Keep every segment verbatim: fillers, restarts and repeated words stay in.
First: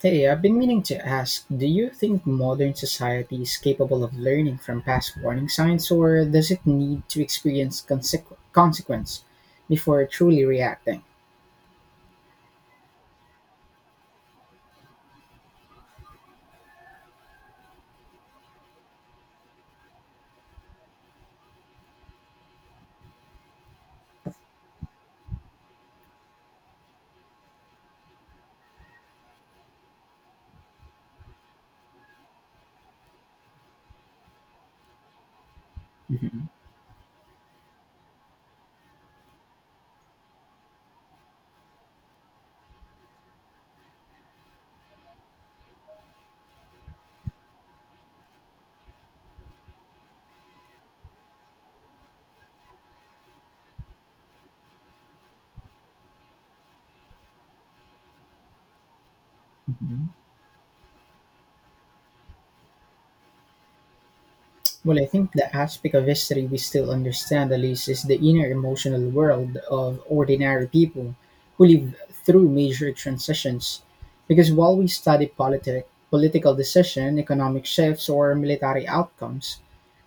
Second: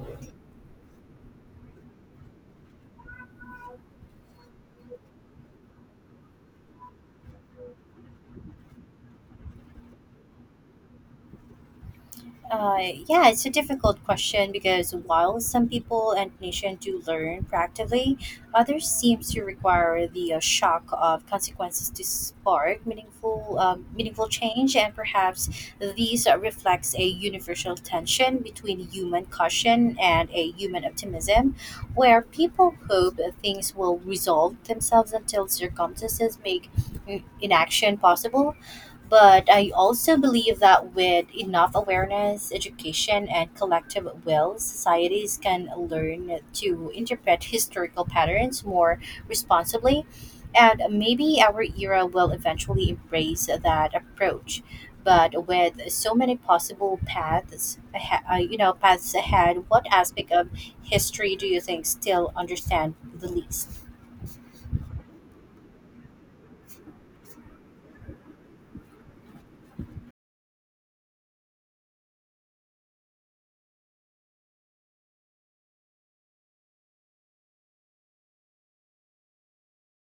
Hey, I've been meaning to ask, do you think modern society is capable of learning from past warning signs, or does it need to experience consequ- consequence before truly reacting? Uh, yeah, it's a difficult question because while some people and nations do learn practically, others seem to require the uh, shock of consequences to spark meaningful, um, meaningful change, and perhaps these uh, reflects a universal tension between human caution and a human optimism, where people hope that things will resolve themselves until circumstances Mhm. make mm, inaction possible, but I also believe that with enough awareness, education, and collective will, societies can learn to interpret historical patterns more responsibly. And maybe our era will eventually embrace that approach. But with so many possible paths, ahe- uh, you know, paths ahead, what Mhm. aspect of history do you think still understand the least? Well, I think the aspect of history we still understand at least is the inner emotional world of ordinary people who live through major transitions. Because while we study politic, political decision, economic shifts, or military outcomes,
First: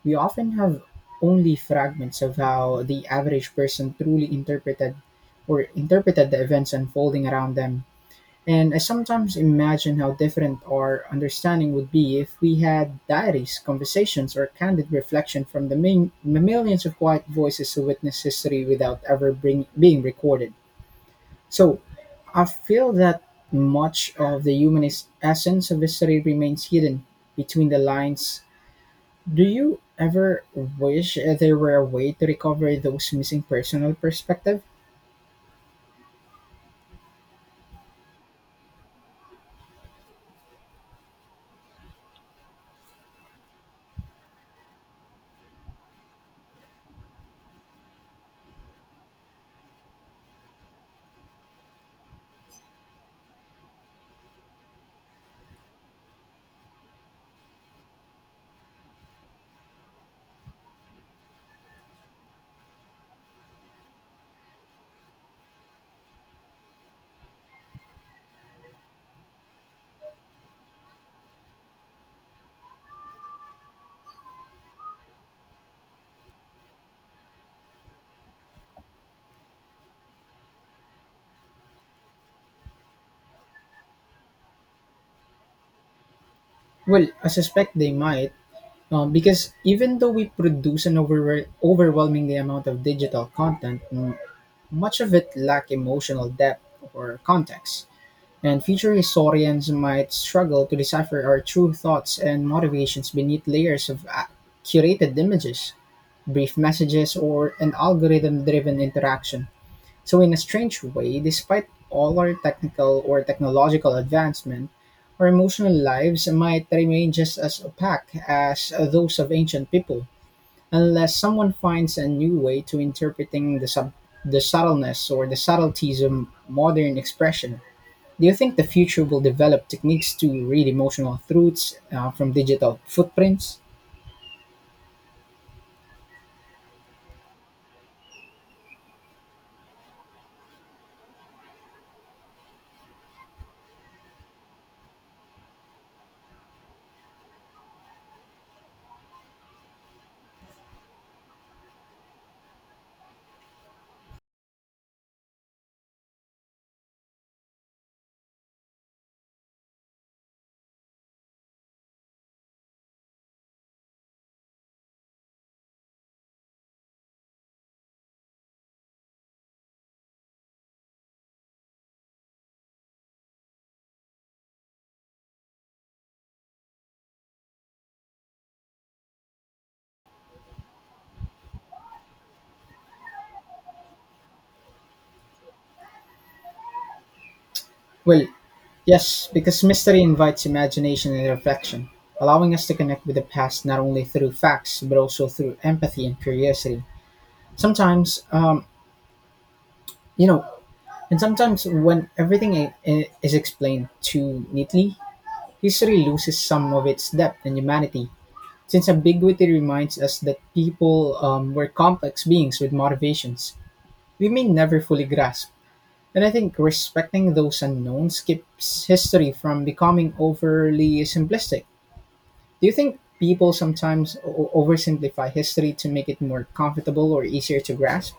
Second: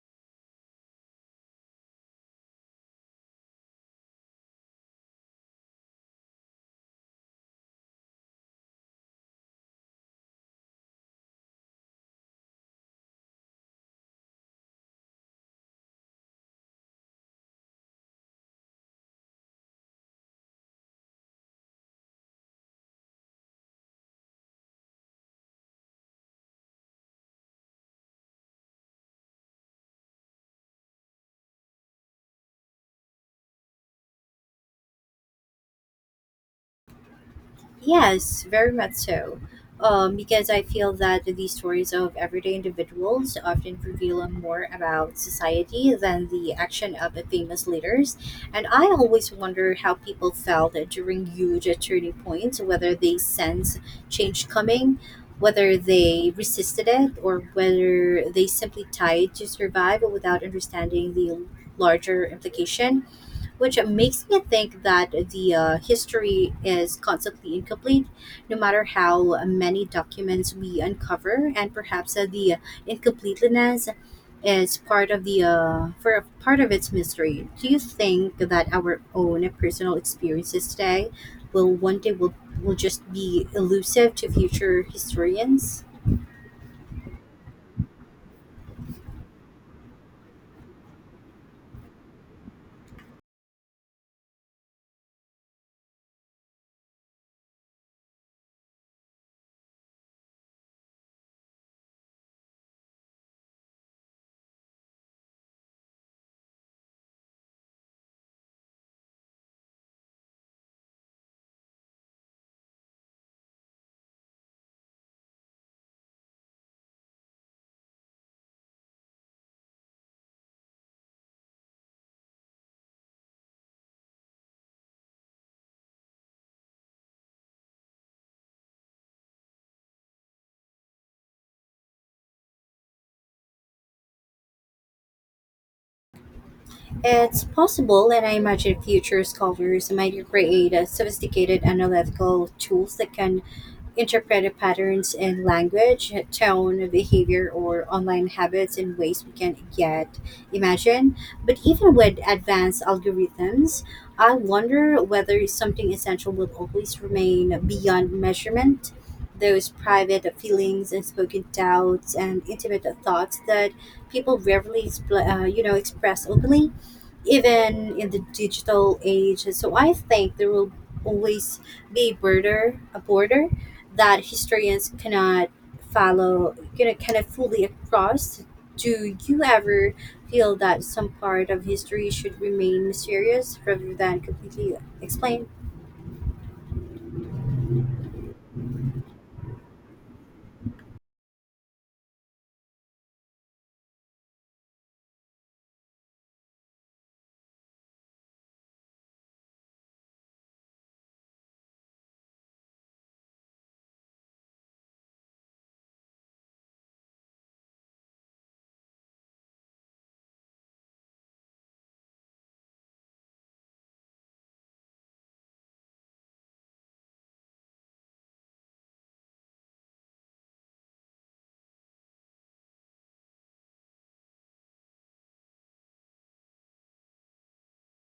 we often have only fragments of how the average person truly interpreted or interpreted the events unfolding around them. And I sometimes imagine how different our understanding would be if we had diaries, conversations, or candid reflection from the, min- the millions of quiet voices who witness history without ever bring- being recorded. So I feel that much of the human es- essence of history remains hidden between the lines. Do you ever wish there were a way to recover those missing personal perspective? Yes, very much so. Um, because I feel that these stories of everyday individuals often reveal more about society than the action of the famous leaders. And I always wonder how people felt during huge turning points, whether they sensed change coming, whether they resisted it, or whether they simply tried to survive without understanding the larger implication, which makes me think that the uh, history is constantly incomplete, no matter how many documents we uncover, and perhaps uh, the incompleteness is part of the uh, for part of its mystery. Do you think that our own personal experiences today will one day will will just be elusive to future historians? Well, I suspect they might. Um, because even though we produce an over- overwhelmingly amount of digital content, mm, much of it lack emotional depth or context. And future historians might struggle to decipher our true thoughts and motivations beneath layers of uh, curated images, brief messages, or an algorithm driven interaction. So in a strange way, despite all our technical or technological advancement, our emotional lives might remain just as opaque as those of ancient people, unless someone finds a new way to interpreting the sub- the subtleness or the subtleties of modern expression. Do you think the future will develop techniques to read emotional truths uh, from digital footprints? It's possible, and I imagine future scholars might create uh, sophisticated analytical tools that can interpret patterns in language, tone, behavior, or online habits in ways we can't yet imagine. But even with advanced algorithms, I wonder whether something essential will always remain beyond measurement. Those private feelings, unspoken doubts, and intimate thoughts that people rarely, expl- uh, you know, express openly, even in the digital age. So I think there will always be border a border that historians cannot follow, you know, cannot fully across. Do you ever feel that some part of history should remain mysterious rather than completely explained? Well, yes, because mystery invites imagination and reflection, allowing us to connect with the past not only through facts, but also through empathy and curiosity. Sometimes, um, you know, and sometimes when everything i- i- is explained too neatly, history loses some of its depth and humanity. Since ambiguity reminds us that people um, were complex beings with motivations we may never fully grasp. And I think respecting those unknowns keeps history from becoming overly simplistic. Do you think people sometimes o- oversimplify history to make it more comfortable or easier to grasp?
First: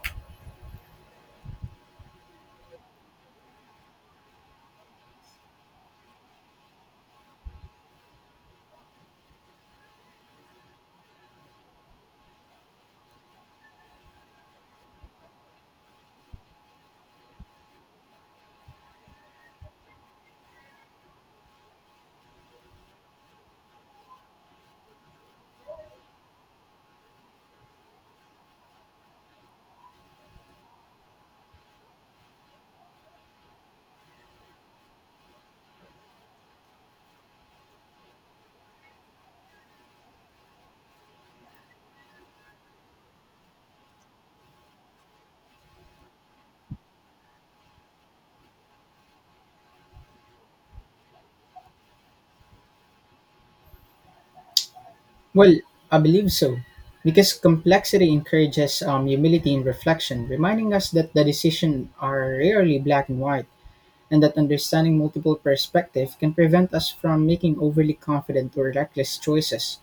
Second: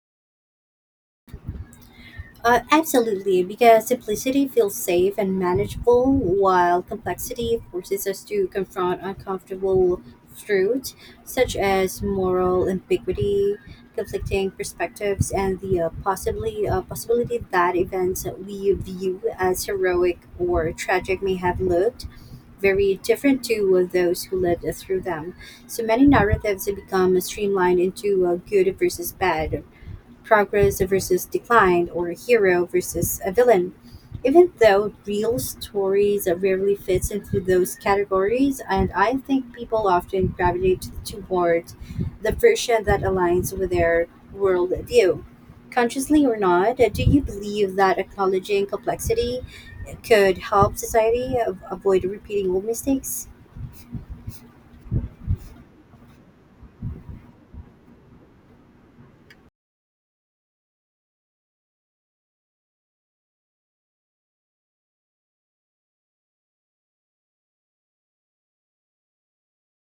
Uh, absolutely, because simplicity feels safe and manageable, while complexity forces us to confront uncomfortable truths such as moral ambiguity, conflicting perspectives, and the uh, possibly uh, possibility that events that we view as heroic or tragic may have looked very different to uh, those who lived through them. So many narratives have become streamlined into uh, good versus bad, progress versus decline, or a hero versus a villain. Even though real stories rarely fits into those categories, and I think people often gravitate toward the version that aligns with their worldview. Consciously or not, do you believe that acknowledging complexity could help society av- avoid repeating old mistakes? Well, I believe so. Because complexity encourages um, humility and reflection, reminding us that the decisions are rarely black and white, and that understanding multiple perspectives can prevent us from making overly confident or reckless choices.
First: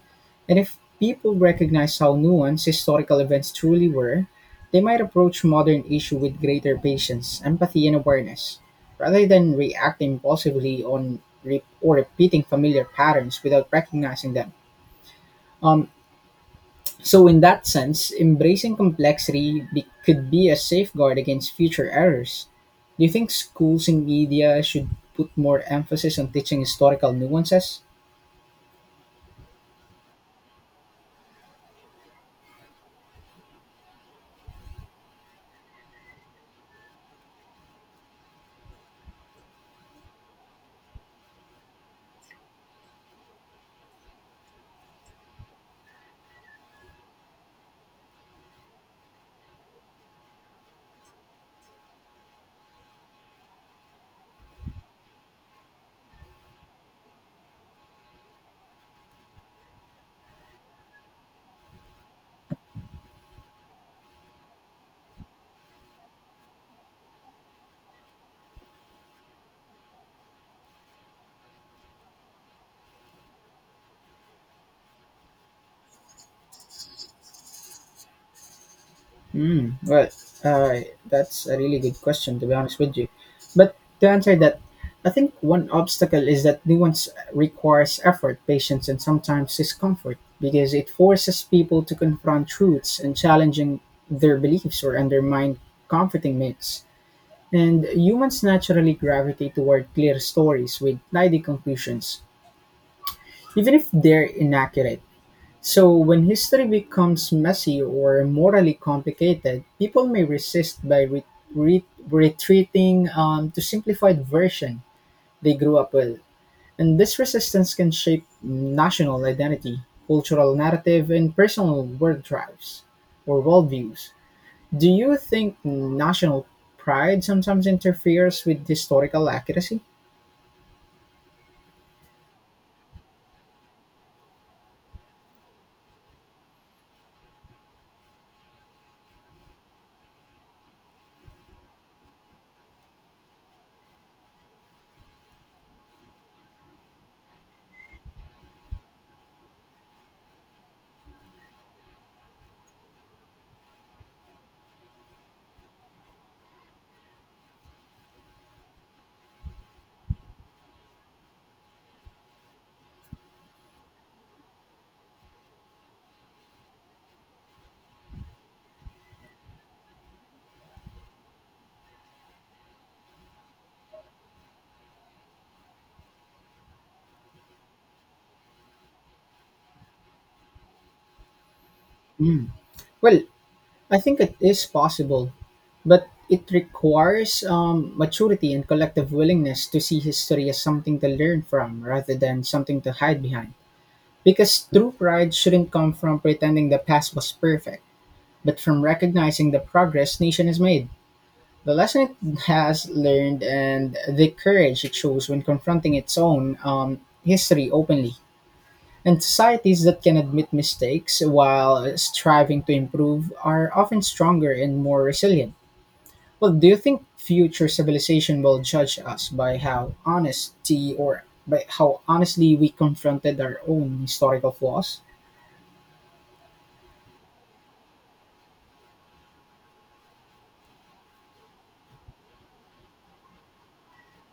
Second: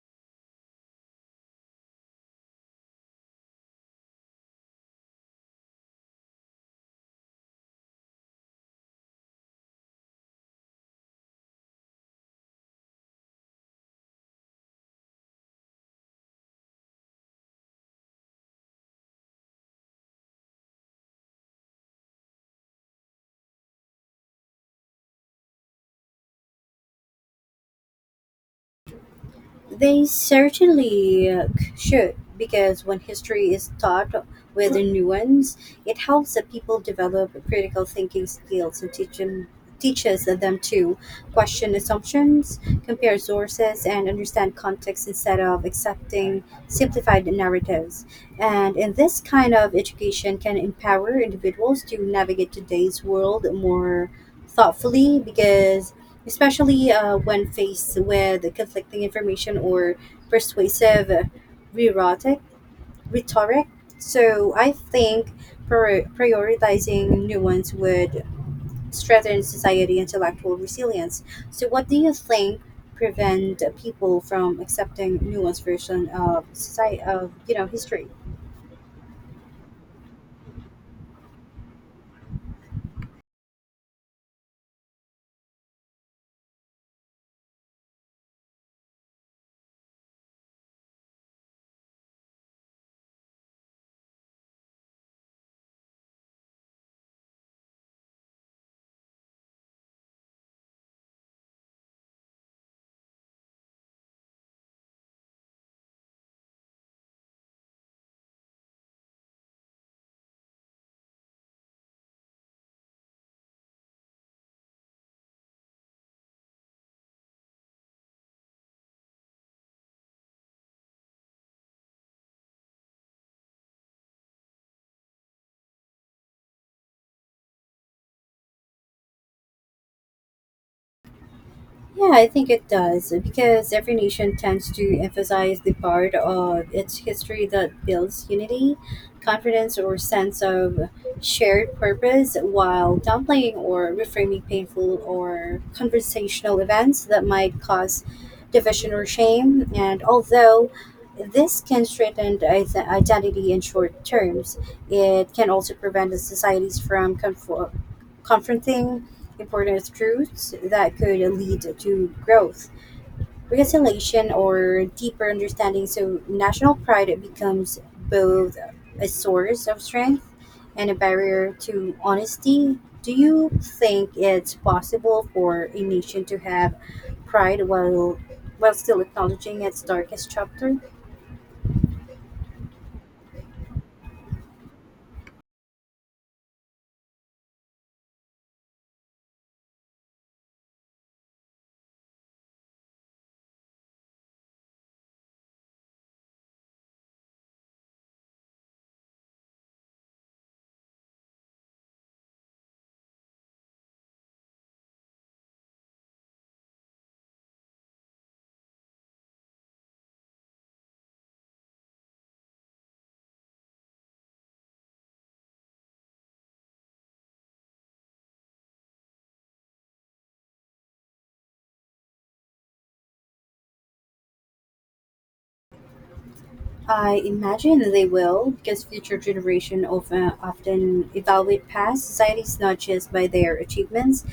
And if people recognize how nuanced historical events truly were, they might approach modern issues with greater patience, empathy, and awareness, rather than reacting impulsively on re- or repeating familiar patterns without recognizing them. Um, so, in that sense, embracing complexity be- could be a safeguard against future errors. Do you think schools and media should put more emphasis on teaching historical nuances? They certainly uh, should, because when history is taught with nuance, it helps the people develop critical thinking skills and teach them, teaches them to question assumptions, compare sources, and understand context instead of accepting simplified narratives. And in this kind of education can empower individuals to navigate today's world more thoughtfully, because especially uh, when faced with conflicting information or persuasive uh, rhetoric. Rhetoric. So I think prior- prioritizing nuance would strengthen society intellectual resilience. So what do you think prevent people from accepting nuanced version of society of you know history? Hmm. Well, uh, that's a really good question, to be honest with you. But to answer that, I think one obstacle is that nuance requires effort, patience, and sometimes discomfort because it forces people to confront truths and challenging their beliefs or undermine comforting myths, and humans naturally gravitate toward clear stories with tidy conclusions, even if they're inaccurate. So, when history becomes messy or morally complicated, people may resist by re- re- retreating um, to simplified version they grew up with. And this resistance can shape national identity, cultural narrative, and personal world drives or worldviews. Do you think national pride sometimes interferes with historical accuracy? Yeah, I think it does because every nation tends to emphasize the part of its history that builds unity, confidence, or sense of shared purpose while downplaying or reframing painful or conversational events that might cause division or shame. And although this can strengthen ide- identity in short terms, it can also prevent the societies from conform- confronting important truths that could lead to growth, reconciliation, or deeper understanding. So, national pride becomes both a source of strength and a barrier to honesty. Do you think it's possible for a nation to have pride while while still acknowledging its darkest chapter? Mm. Well, I think it is possible, but it requires um, maturity and collective willingness to see history as something to learn from rather than something to hide behind. Because true pride shouldn't come from pretending the past was perfect, but from recognizing the progress nation has made, the lesson it has learned, and the courage it shows when confronting its own um, history openly. And societies that can admit mistakes while striving to improve are often stronger and more resilient. Well, do you think future civilization will judge us by how honesty or by how honestly we confronted our own historical flaws? I imagine they will, because future generation of, uh, often evaluate past societies not just by their achievements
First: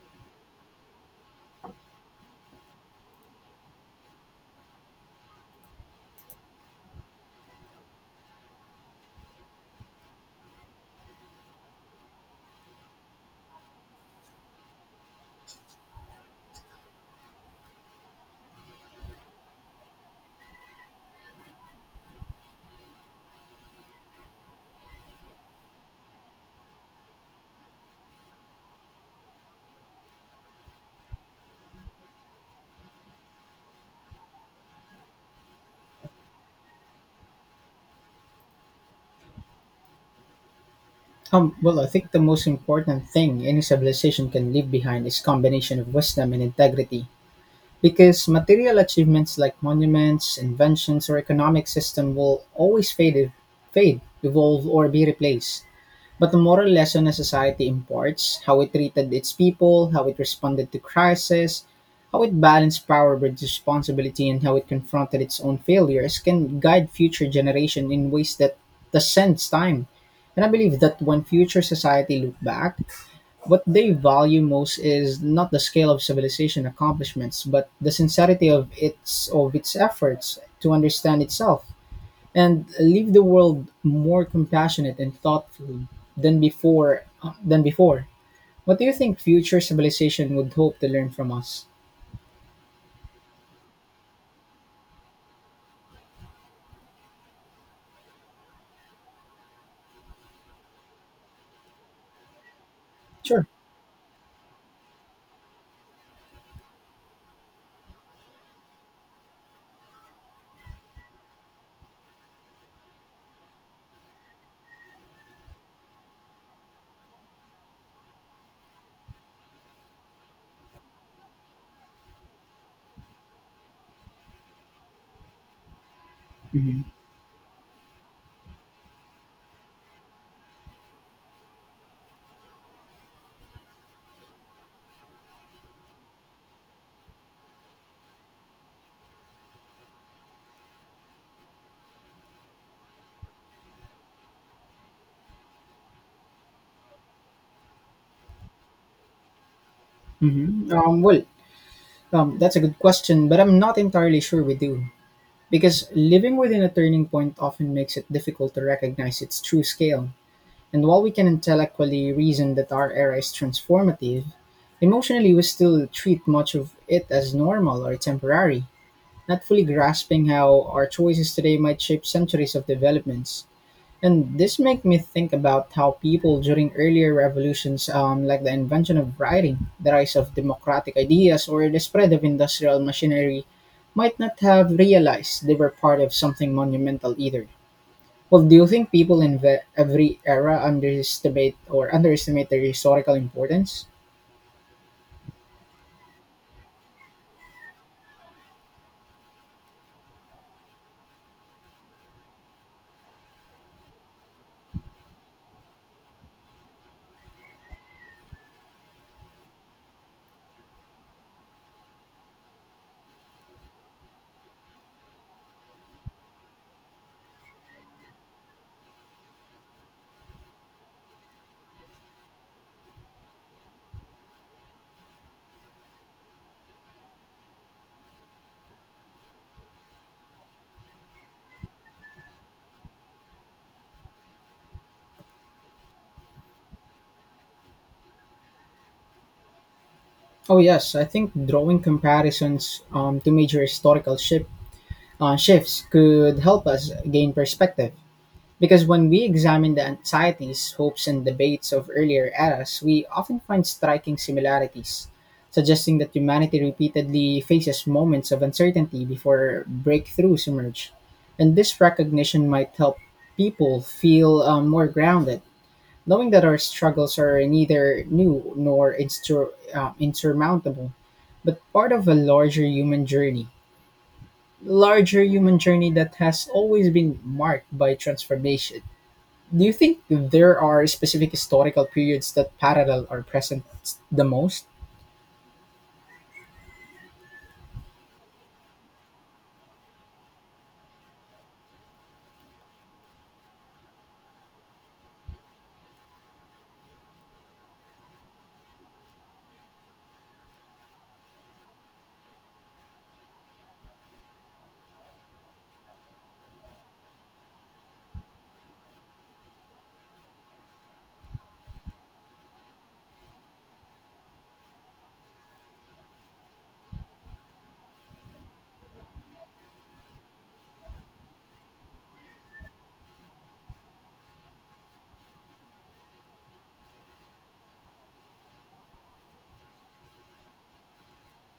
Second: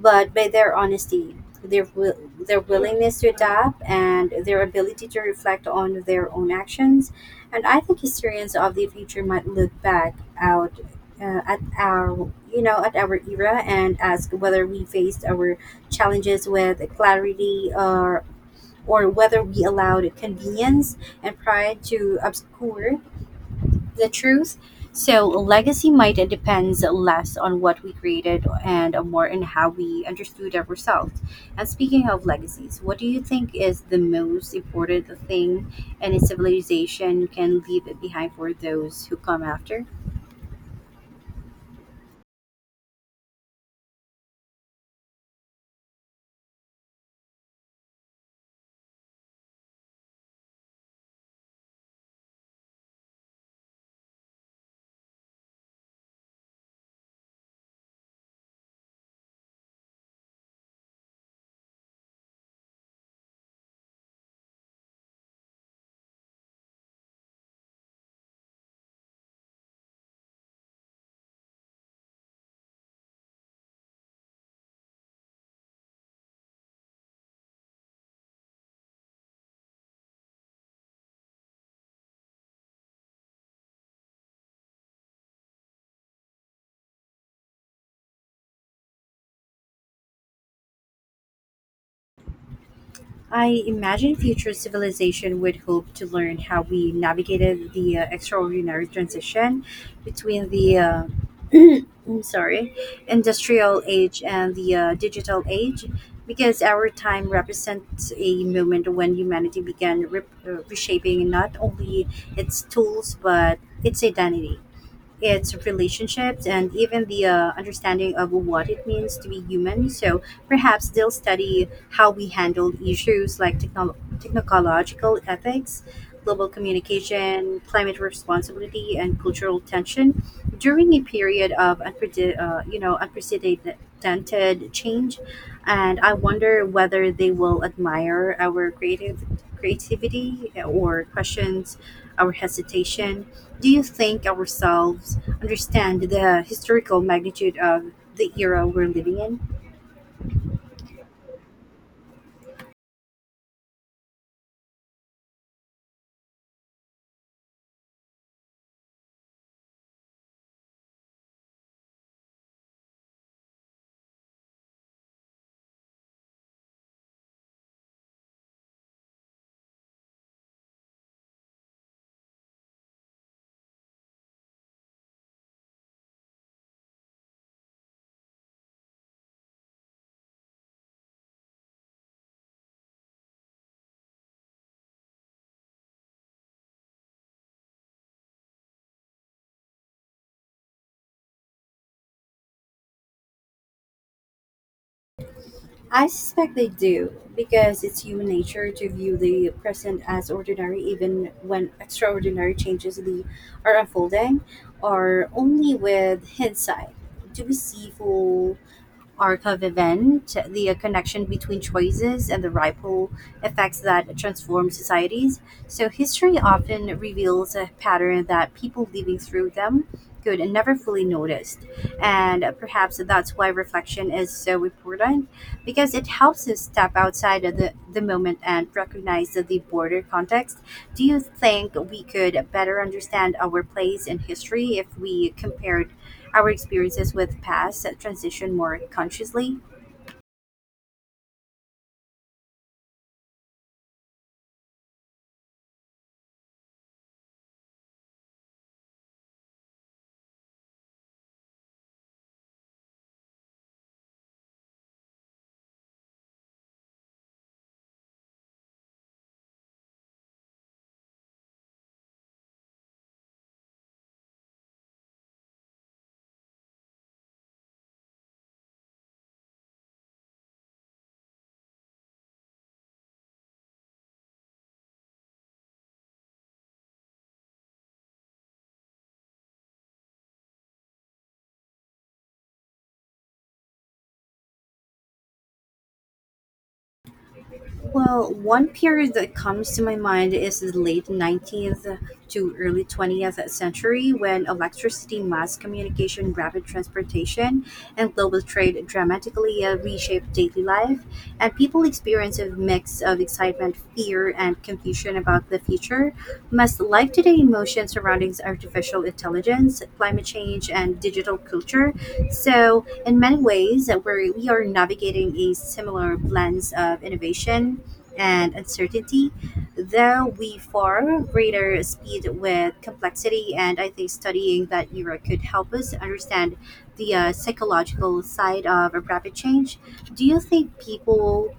but by their honesty, their will, their willingness to adapt, and their ability to reflect on their own actions. And I think historians of the future might look back out uh, at our you know at our era and ask whether we faced our challenges with clarity or or whether we allowed convenience and pride to obscure the truth. So legacy might depends less on what we created and more on how we understood ourselves. And speaking of legacies, what do you think is the most important thing any civilization can leave behind for those who come after? Um, well, I think the most important thing any civilization can leave behind is combination of wisdom and integrity. Because material achievements like monuments, inventions, or economic system will always fade, fade, evolve, or be replaced. But the moral lesson a society imparts, how it treated its people, how it responded to crisis, how it balanced power with responsibility, and how it confronted its own failures, can guide future generation in ways that transcends time. And I believe that when future society look back, what they value most is not the scale of civilization accomplishments, but the sincerity of its of its efforts to understand itself and leave the world more compassionate and thoughtful than before than before. What do you think future civilization would hope to learn from us? I imagine future civilization would hope to learn how we navigated the uh, extraordinary transition between the uh, I'm sorry, Sure. industrial age and the uh, digital age, because our time represents a moment when humanity began rep- uh, reshaping not only its tools but its identity, its relationships, and even the uh, understanding of what it means to be human. So perhaps they'll study how we handle issues like technol technological ethics, global hmm communication, climate responsibility, and cultural tension during a period of unprede- uh, you know unprecedented change. And I wonder whether they will admire our creative creativity or questions our hesitation. Do you think ourselves understand the historical magnitude of the era we're living in? hmm Um, well, um, that's a good question, but I'm not entirely sure we do. Because living within a turning point often makes it difficult to recognize its true scale. And while we can intellectually reason that our era is transformative, emotionally we still treat much of it as normal or temporary, not fully grasping how our choices today might shape centuries of developments. And this makes me think about how people during earlier revolutions, um, like the invention of writing, the rise of democratic ideas, or the spread of industrial machinery, might not have realized they were part of something monumental either. Well, do you think people in ve- every era underestimate or underestimate their historical importance? I suspect they do, because it's human nature to view the present as ordinary even when extraordinary changes the are unfolding, or only with hindsight. To be see full arc of event, the uh, connection between choices and the ripple effects that transform societies. So history often reveals a pattern that people living through them could never fully noticed. And uh, perhaps that's why reflection is so important, because it helps us step outside of the, the moment and recognize the the broader context. Do you think we could better understand our place in history if we compared our experiences with past transition more consciously? Oh yes, I think drawing comparisons um, to major historical shifts uh, shifts could help us gain perspective. Because when we examine the anxieties, hopes, and debates of earlier eras, we often find striking similarities, suggesting that humanity repeatedly faces moments of uncertainty before breakthroughs emerge. And this recognition might help people feel um, more grounded, knowing that our struggles are neither new nor insur- uh, insurmountable, but part of a larger human journey larger human journey that has always been marked by transformation. Do you think there are specific historical periods that parallel or present the most? Well, one period that comes to my mind is the late nineteenth to early twentieth century when electricity, mass communication, rapid transportation, and global trade dramatically uh, reshaped daily life, and people experienced a mix of excitement, fear, and confusion about the future. Must life today emotions surrounding artificial intelligence, climate change, and digital culture. So, in many ways, that we're, we are navigating a similar blend of innovation and uncertainty, though we far greater speed with complexity. And I think studying that era could help us understand the uh, psychological side of a rapid change. Do you think people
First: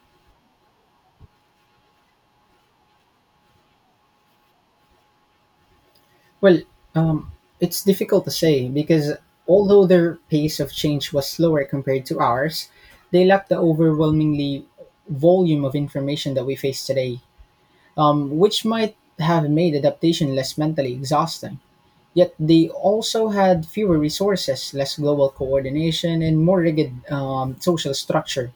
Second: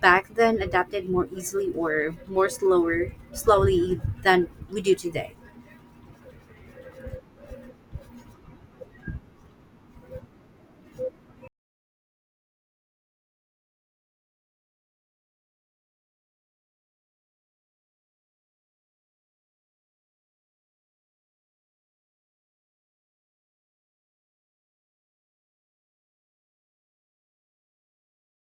back then adapted more easily or more slower, slowly than we do today? Well, um, it's difficult to say because although their pace of change was slower compared to ours, they lacked the overwhelmingly volume of information that we face today, um, which might have made adaptation less mentally exhausting. Yet they also had fewer resources, less global coordination, and more rigid um, social structure,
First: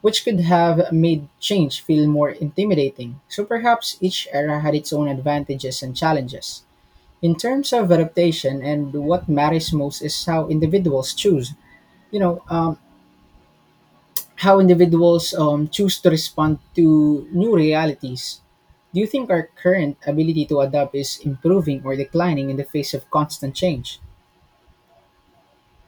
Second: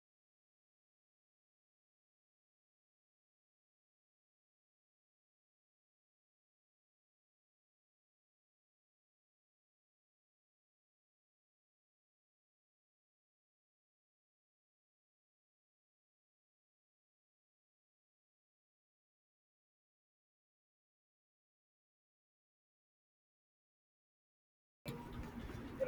which could have made change feel more intimidating. So perhaps each era had its own advantages and challenges in terms of adaptation, and what matters most is how individuals choose, you know, um, how individuals um, choose to respond to new realities. Do you think our current ability to adapt is improving or declining in the face of constant change?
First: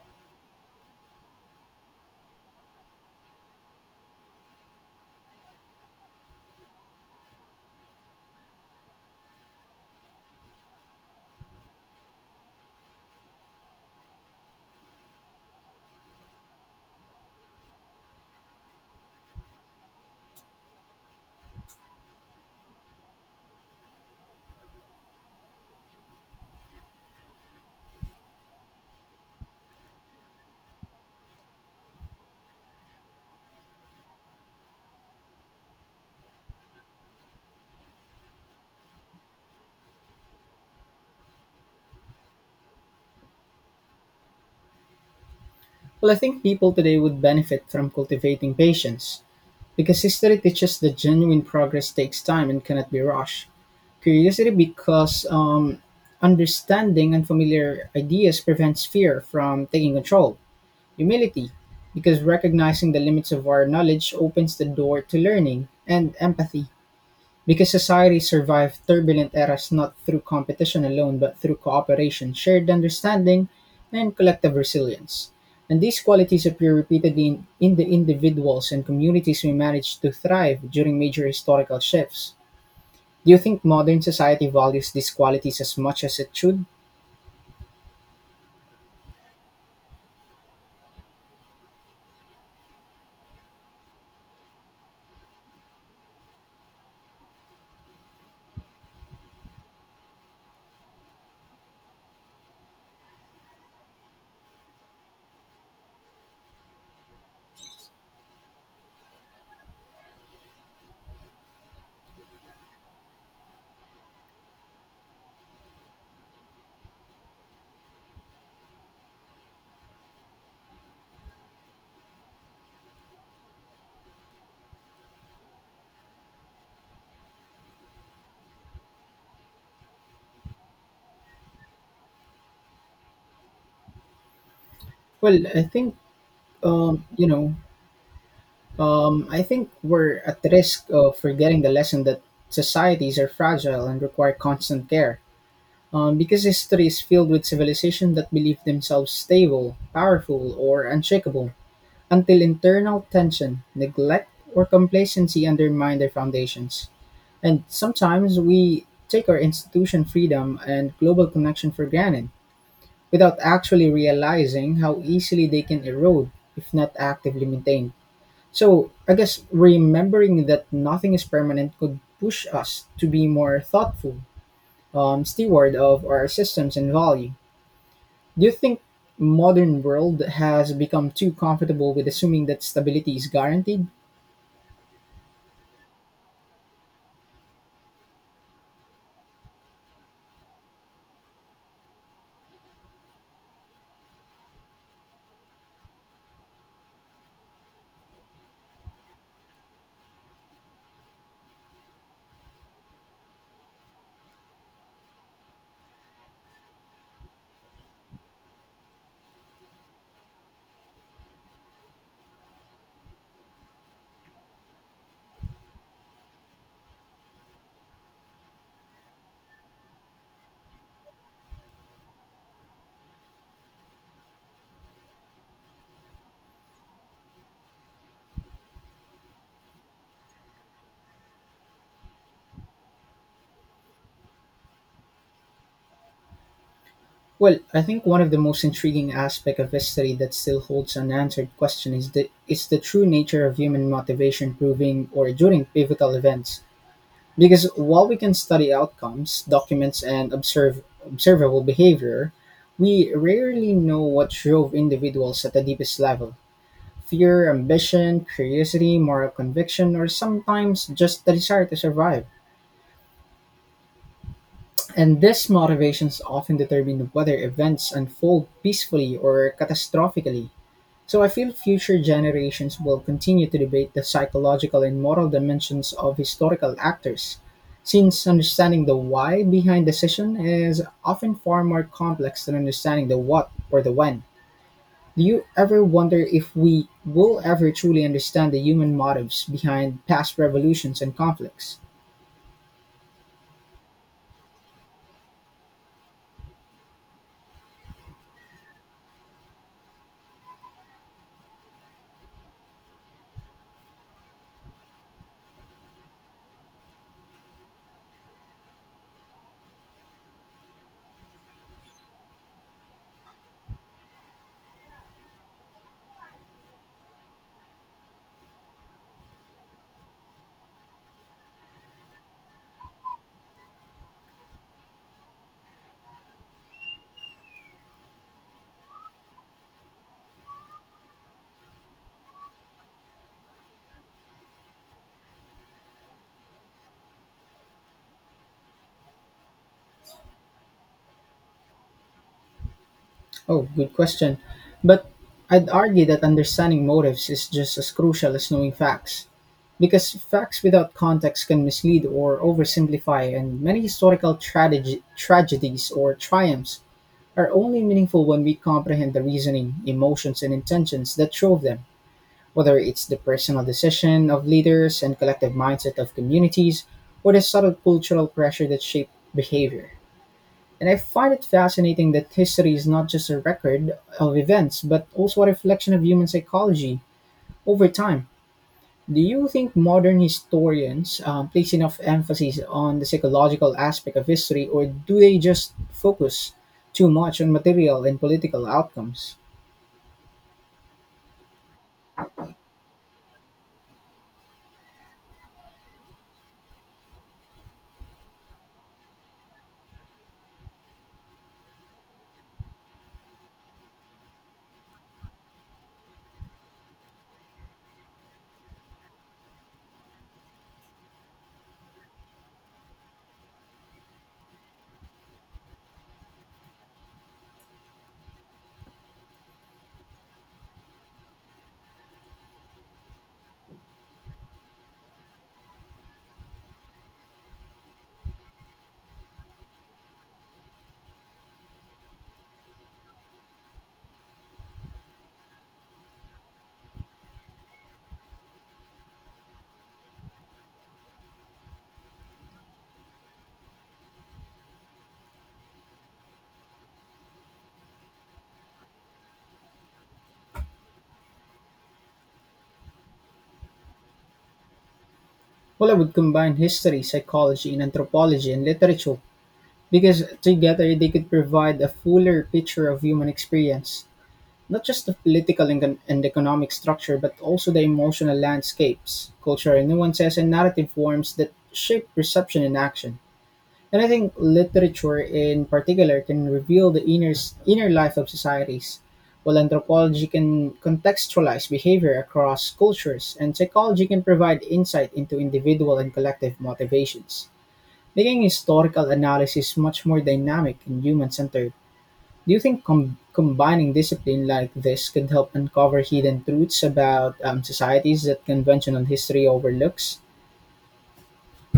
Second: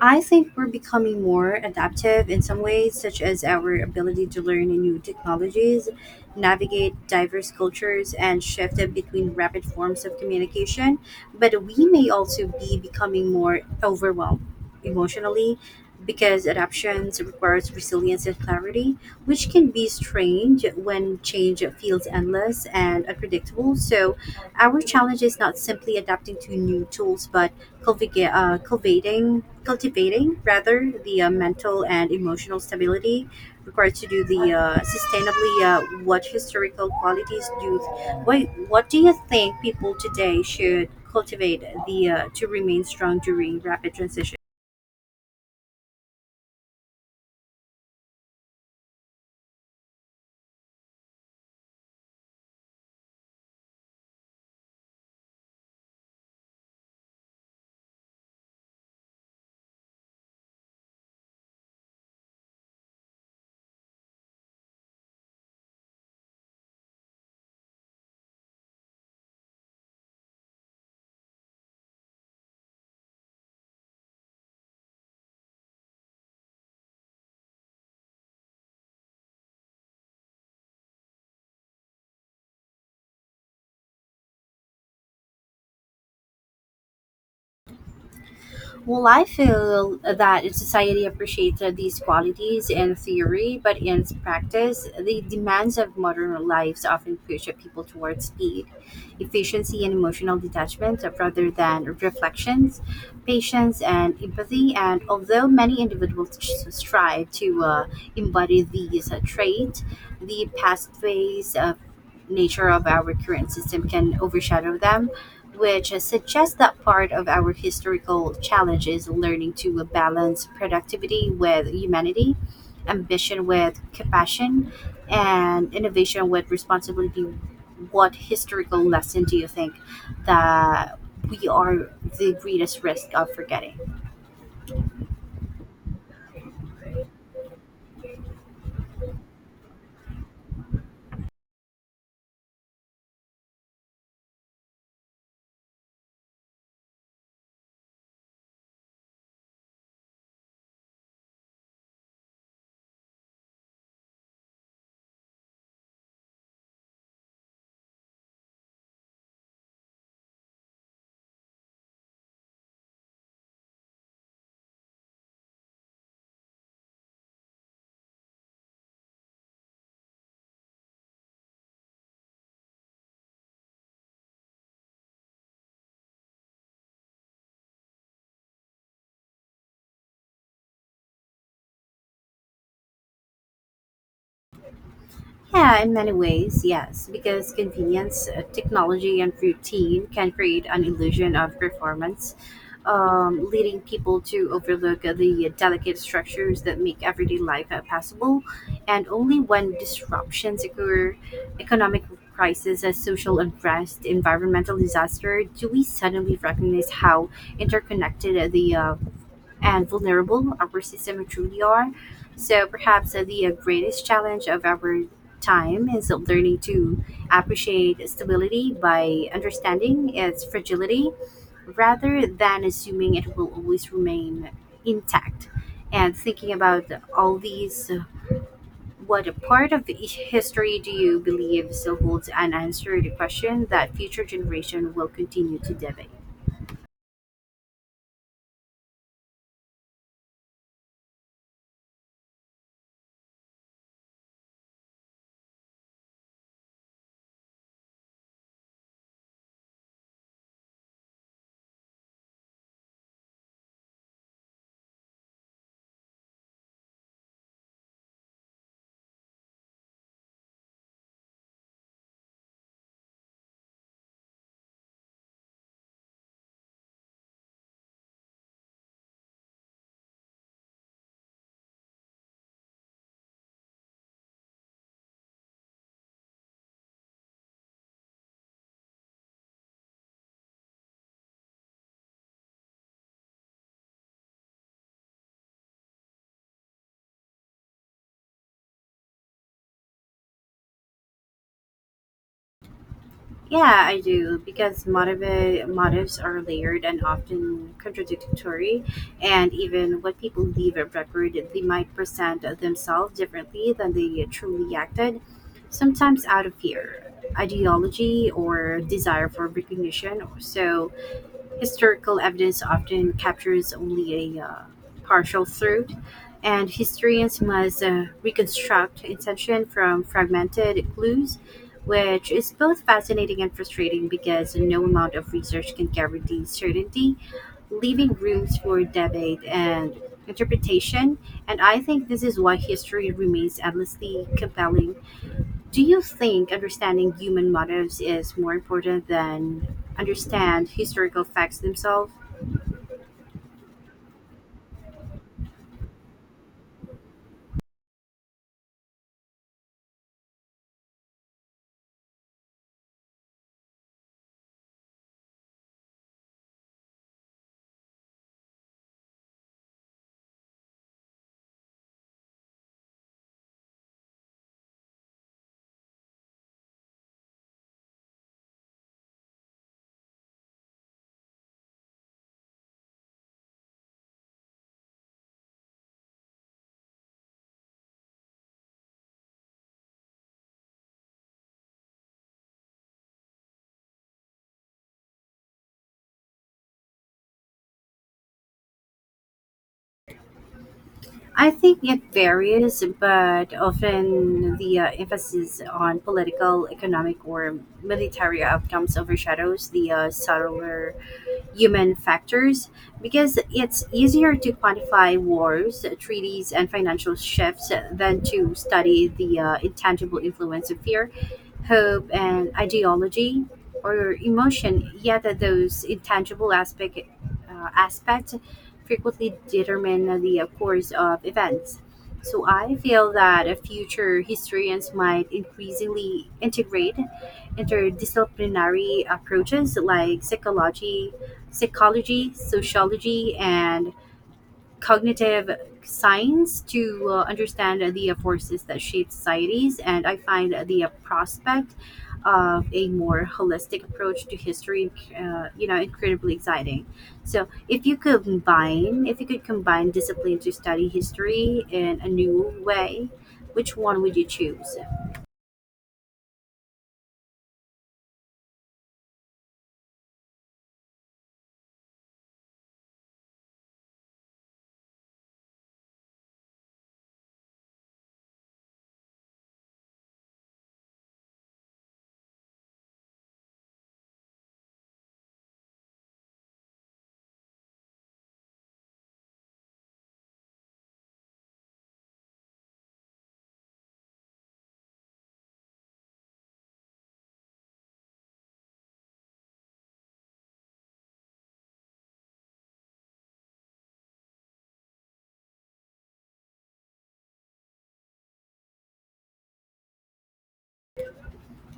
I think we're becoming more adaptive in some ways, such as our ability to learn new technologies, navigate diverse cultures, and shift between rapid forms of communication. But we may also be becoming more overwhelmed emotionally, because adaptations requires resilience and clarity, which can be strained when change feels endless and unpredictable. So our challenge is not simply adapting to new tools, but cultivate, uh, cultivating, cultivating rather the uh, mental and emotional stability required to do the uh, sustainably. Uh, what historical qualities do? What What do you think people today should cultivate the uh, to remain strong during rapid transition? Well, I think people today would benefit from cultivating patience because history teaches that genuine progress takes time and cannot be rushed. Curiosity, because um, understanding unfamiliar ideas prevents fear from taking control. Humility, because recognizing the limits of our knowledge opens the door to learning. And empathy, because society survived turbulent eras not through competition alone but through cooperation, shared understanding, and collective resilience. And these qualities appear repeatedly in, in the individuals and communities who managed to thrive during major historical shifts. Do you think modern society values these qualities as much as it should? Well, I feel that society appreciates these qualities in theory, but in practice, the demands of modern lives often push people towards speed, efficiency, and emotional detachment rather than reflections, patience, and empathy. And although many individuals s- strive to uh, embody these uh, traits, the past ways of nature of our current system can overshadow them, which suggests that part of our historical challenge is learning to balance productivity with humanity, ambition with compassion, and innovation with responsibility. What historical lesson do you think that we are the greatest risk of forgetting? Well, I think, um, you know, um, I think we're at risk of forgetting the lesson that societies are fragile and require constant care. Um, Because history is filled with civilizations that believe themselves stable, powerful, or unshakable, until internal tension, neglect, or complacency undermine their foundations. And sometimes we take our institution freedom and global connection for granted without actually realizing how easily they can erode if not actively maintained. So, I guess remembering that nothing is permanent could push us to be more thoughtful um, steward of our systems and value. Do you think modern world has become too comfortable with assuming that stability is guaranteed? Yeah, in many ways, yes, because convenience, uh, technology, and routine can create an illusion of performance, um, leading people to overlook uh, the delicate structures that make everyday life uh, possible. And only when disruptions occur, economic crisis, uh, social unrest, environmental disaster, do we suddenly recognize how interconnected uh, the uh, and vulnerable our system truly are. So perhaps uh, the uh, greatest challenge of our time is learning to appreciate stability by understanding its fragility rather than assuming it will always remain intact. And thinking about all these, uh, what part of each history do you believe still holds an unanswered question that future generation will continue to debate? Well, I think one of the most intriguing aspect of history that still holds unanswered question is the is the true nature of human motivation proving or during pivotal events. Because while we can study outcomes, documents and observe observable behavior, we rarely know what drove individuals at the deepest level. Fear, ambition, curiosity, moral conviction, or sometimes just the desire to survive. And these motivations often determine whether events unfold peacefully or catastrophically. So I feel future generations will continue to debate the psychological and moral dimensions of historical actors, since understanding the why behind decision is often far more complex than understanding the what or the when. Do you ever wonder if we will ever truly understand the human motives behind past revolutions and conflicts? Yeah, I do because motive, motives are layered and often contradictory, and even what people leave a record, they might present themselves differently than they truly acted, sometimes out of fear, ideology, or desire for recognition. So, historical evidence often captures only a uh, partial truth, and historians must uh, reconstruct intention from fragmented clues, which is both fascinating and frustrating because no amount of research can guarantee certainty, leaving rooms for debate and interpretation. And I think this is why history remains endlessly compelling. Do you think understanding human motives is more important than understand historical facts themselves? Oh, good question. But I'd argue that understanding motives is just as crucial as knowing facts, because facts without context can mislead or oversimplify, and many historical tragedy, tragedies or triumphs are only meaningful when we comprehend the reasoning, emotions, and intentions that drove them, whether it's the personal decision of leaders and collective mindset of communities, or the subtle cultural pressure that shaped behavior. And I find it fascinating that history is not just a record of events, but also a reflection of human psychology over time. Do you think modern historians um, place enough emphasis on the psychological aspect of history, or do they just focus too much on material and political outcomes? I think it varies, but often the uh, emphasis on political, economic, or military outcomes overshadows the uh, subtler human factors because it's easier to quantify wars, treaties, and financial shifts than to study the uh, intangible influence of fear, hope, and ideology or emotion. Yet, those intangible aspect, uh, aspects frequently determine the course of events. So I feel that uh, future historians might increasingly integrate interdisciplinary approaches like psychology, psychology, sociology, and cognitive science to uh, understand the uh, forces that shape societies, and I find the uh, prospect of a more holistic approach to history uh, you know incredibly exciting. So if you could combine if you could combine discipline to study history in a new way, which one would you choose? Well, I would combine history, psychology, and anthropology and literature because together they could provide a fuller picture of human experience, not just the political and, econ- and economic structure, but also the emotional landscapes, cultural nuances, and narrative forms that shape perception and action. And I think literature in particular can reveal the inner, inner life of societies, while anthropology can contextualize behavior across cultures, and psychology can provide insight into individual and collective motivations, making historical analysis much more dynamic and human centered. Do you think com- combining discipline like this could help uncover hidden truths about um, societies that conventional history overlooks?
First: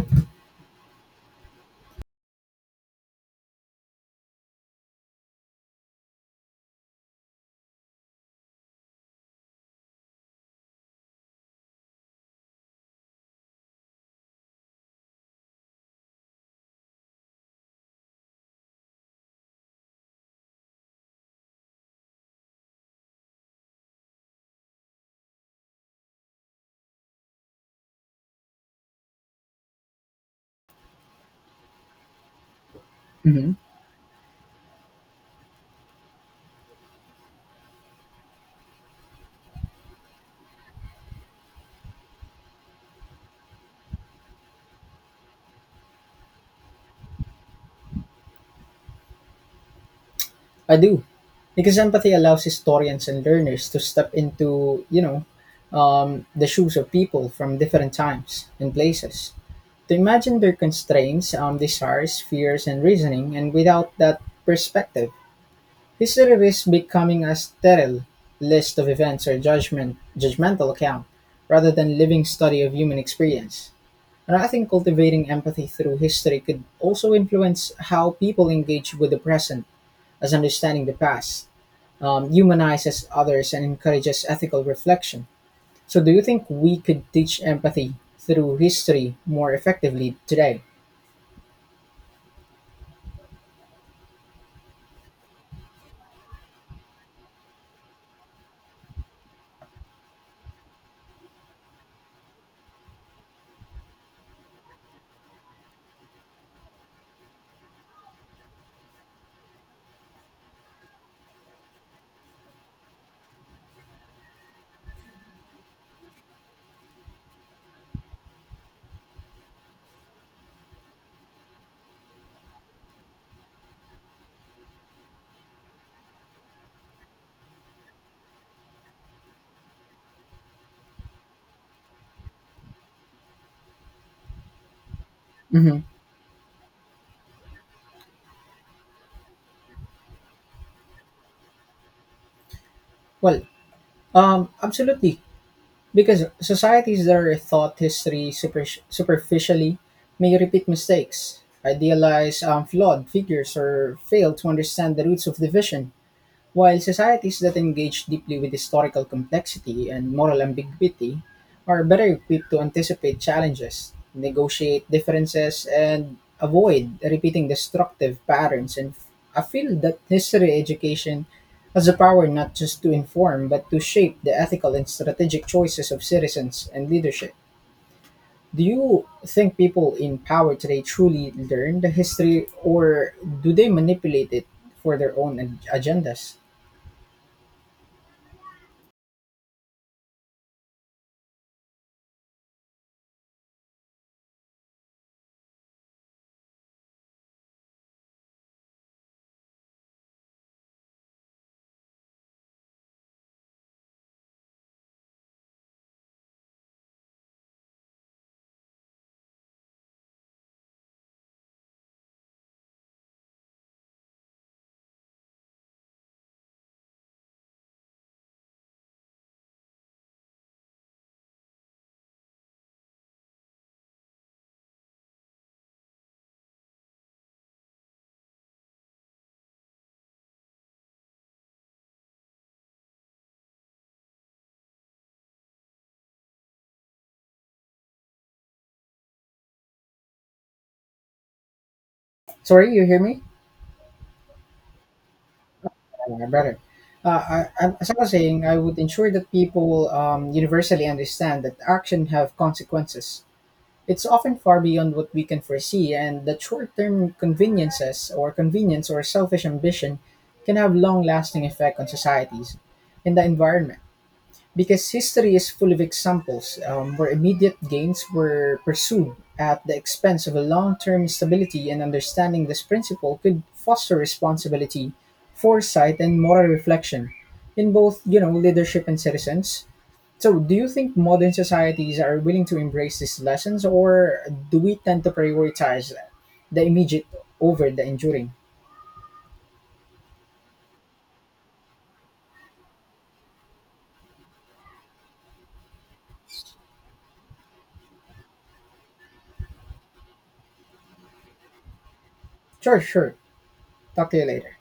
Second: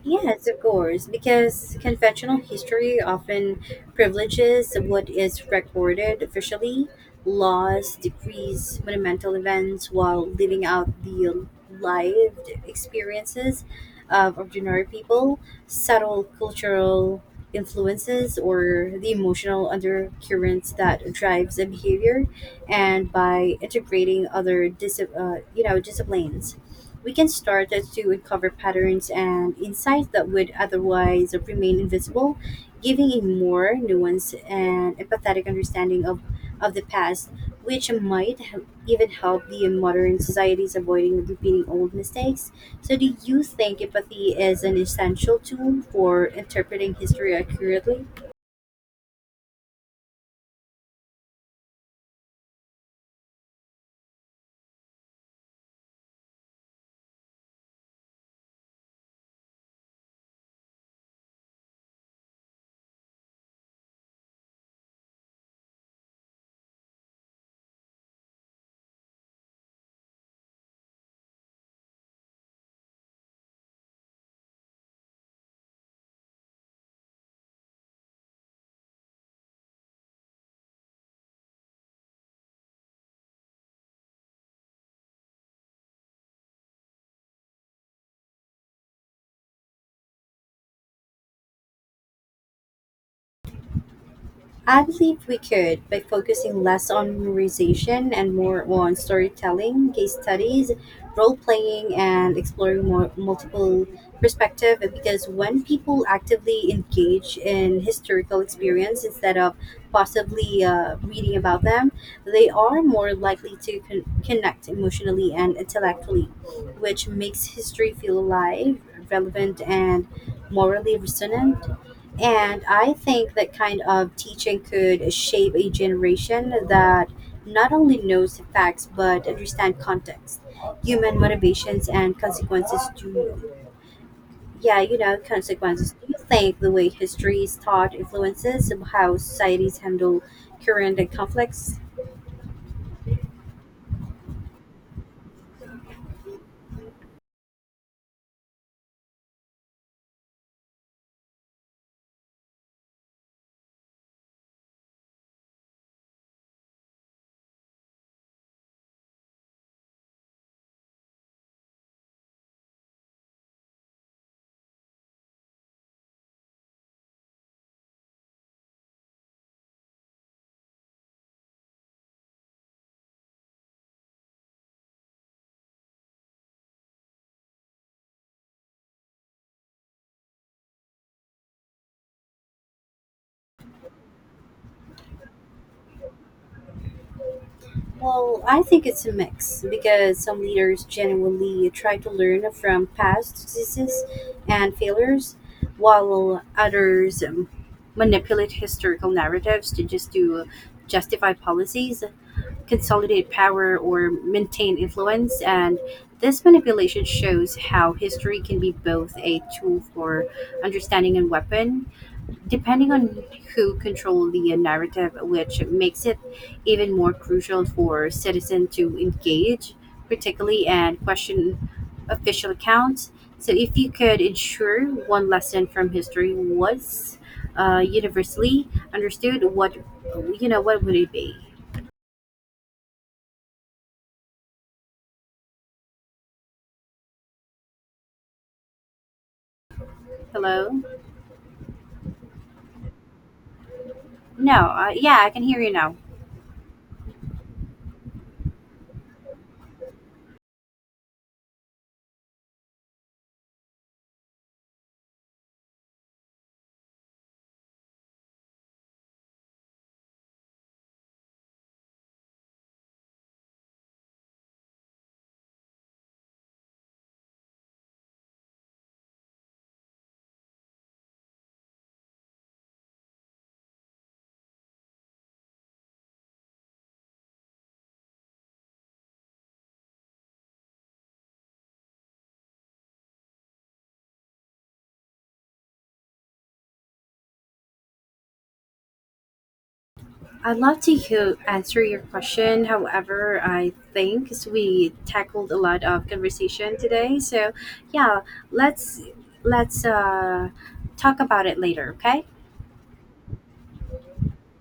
Yes, of course, because conventional history often privileges what is recorded officially, laws, decrees, monumental events, while leaving out the lived experiences of ordinary people, subtle cultural influences, or the emotional undercurrents that drives the behavior, and by integrating other dis- uh, you know disciplines we can start to uncover patterns and insights that would otherwise remain invisible, giving a hmm more nuanced and empathetic understanding of, of the past, which might h- even help the modern societies avoiding repeating old mistakes. So, do you think empathy is an essential tool for interpreting history accurately? I do. Because empathy allows historians and learners to step into, you know, um, the shoes of people from different times and places, to imagine their constraints, um, desires, fears, and reasoning. And without that perspective, history risks becoming a sterile list of events or judgment, judgmental account rather than living study of human experience. And I think cultivating empathy through history could also influence how people engage with the present, as understanding the past um, humanizes others and encourages ethical reflection. So, do you think we could teach empathy through history more effectively today? I believe we could by focusing less on memorization and more on storytelling, case studies, role playing, and exploring more multiple perspective. Because when people actively engage in historical experience instead of possibly uh, reading about them, they are more likely to con- connect emotionally and intellectually, which makes history feel alive, relevant, and morally resonant. And I think that kind of teaching could shape a generation that not only knows the facts but understand context, human motivations and consequences to yeah, you know, hmm consequences. Do you think the way history is taught influences how societies handle current conflicts? Well, um, absolutely. Because societies that are thought history super, superficially may repeat mistakes, idealize um, flawed figures, or fail to understand the roots of division, while societies that engage deeply with historical complexity and moral ambiguity are better equipped to anticipate challenges, negotiate differences, and avoid repeating destructive patterns. And I feel that history education has the power not just to inform but to shape the ethical and strategic choices of citizens and leadership. Do you think people in power today truly learn the history or do they manipulate it for their own ag- agendas? Well, I think it's a mix because some leaders genuinely try to learn from past successes and failures, while others um, manipulate historical narratives to just to justify policies, consolidate power, or maintain influence. And this manipulation shows how history can be both a tool for understanding and weapon depending on who control the narrative, which makes it even more crucial for citizens to engage, particularly and question official accounts. So, if you could ensure one lesson from history was uh, universally understood, what you know, what would it be? Hello? Sorry, you hear me? No. Uh, yeah, I can hear you now. Uh, Better. Uh, I, I, as I was saying, I would ensure that people um, universally understand that action have consequences. It's often far beyond what we can foresee, and that short-term conveniences or convenience or selfish ambition can have long-lasting effect on societies and the environment, because history is full of examples um, where immediate gains were pursued at the expense of a long-term stability, and understanding this principle could foster responsibility, foresight and moral reflection in both, you know, leadership and citizens. So do you think modern societies are willing to embrace these lessons or do we tend to prioritize the immediate over the enduring? I'd love to hear, answer your question. However, I think we tackled a lot of conversation today, so yeah, let's let's uh, talk about it later. Okay. Sure sure, talk to you later.